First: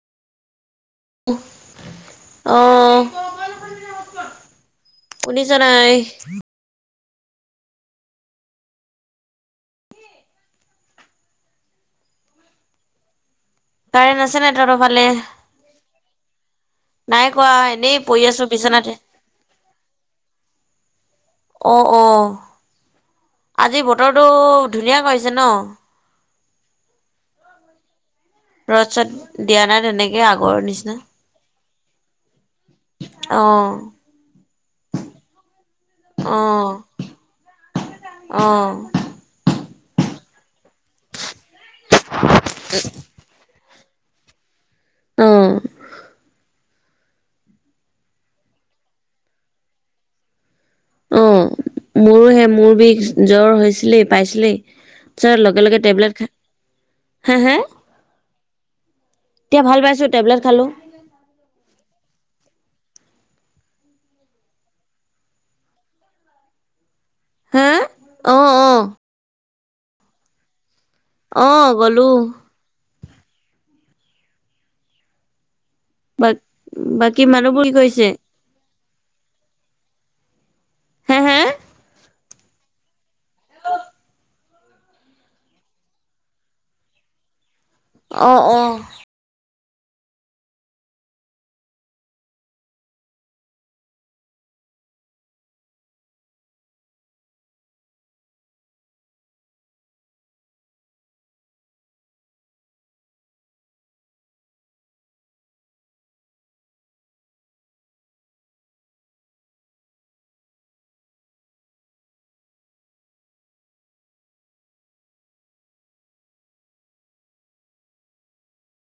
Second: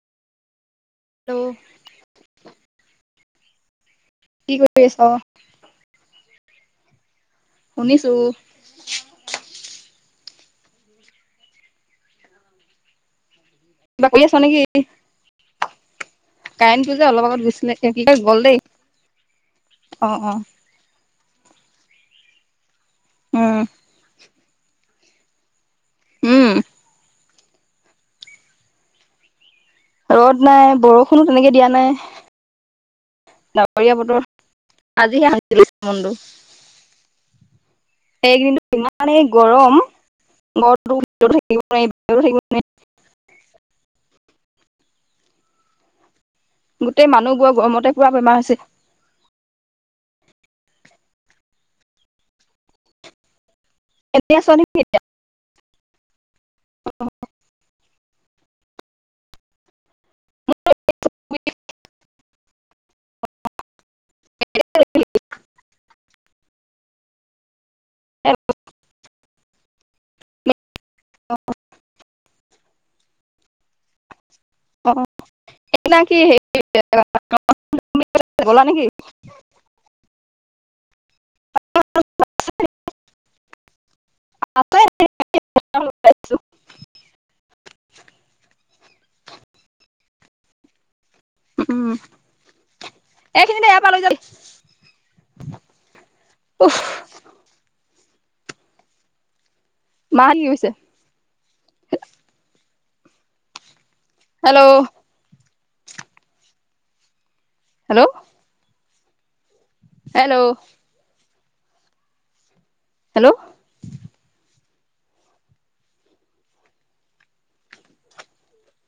Hello অ। কি কৰি আছ? শুনিছ নাই? শুনিছো। কিবা কৰি কাৰেন্ট আছ আছে নে নেকি? তহঁতৰ ফালে? কাৰেণ্টটো যে অলপ নাই আগত কোৱা গৈছিলে এনেই কি কয় পৰি গ'ল আছো দেই বিচনাতে। অ, অ অ অ উম আজি বতৰটো ধু ধুনীয়া কৰিছে ন? উম। ৰ'দ-চত দিয়া নাই। তেনেকে ৰ'দ আগৰ নাই, নিচিনা। বৰষুণো তেনেকে দিয়া নাই। অ, ডাৱৰীয়া বতৰ আজিহে শান্তি লাগিছে মনটো অ। অ। এইকেইদিনটো ইমানেই গৰম। ঘৰটোৰ ভিতৰতো থাকিব নোৱাৰি, বাহিৰটো থাকিব নোৱাৰি। অ', গোটেই মানুহবোৰৰ গৰমতে পুৰা বেমাৰ হৈছে। উম, মোৰো সে মোৰ বিষ। জ্বৰ হৈছিলেই এনে আছ পাইছিলেই। নেকি এতিয়া? তাৰপিছত লগে লগে টেবলেট খাই, হা, হা? এতিয়া ভাল পাইছো, টেবেলট খালো। [unintelligible] হা? অ। অ', অ গলো। অ বা বাকী সেইদিনাখন মানুহবোৰ কি কৰিছে? [unintelligible] গলা নে কি? হা হা [unintelligible] [unintelligible] অ, অ। উম, এইখিনিতে ইয়াৰ পৰা লৈ যাবি। উফ। মাহঁত কি কৰিছে? Hello hello hello. হেল্ল'।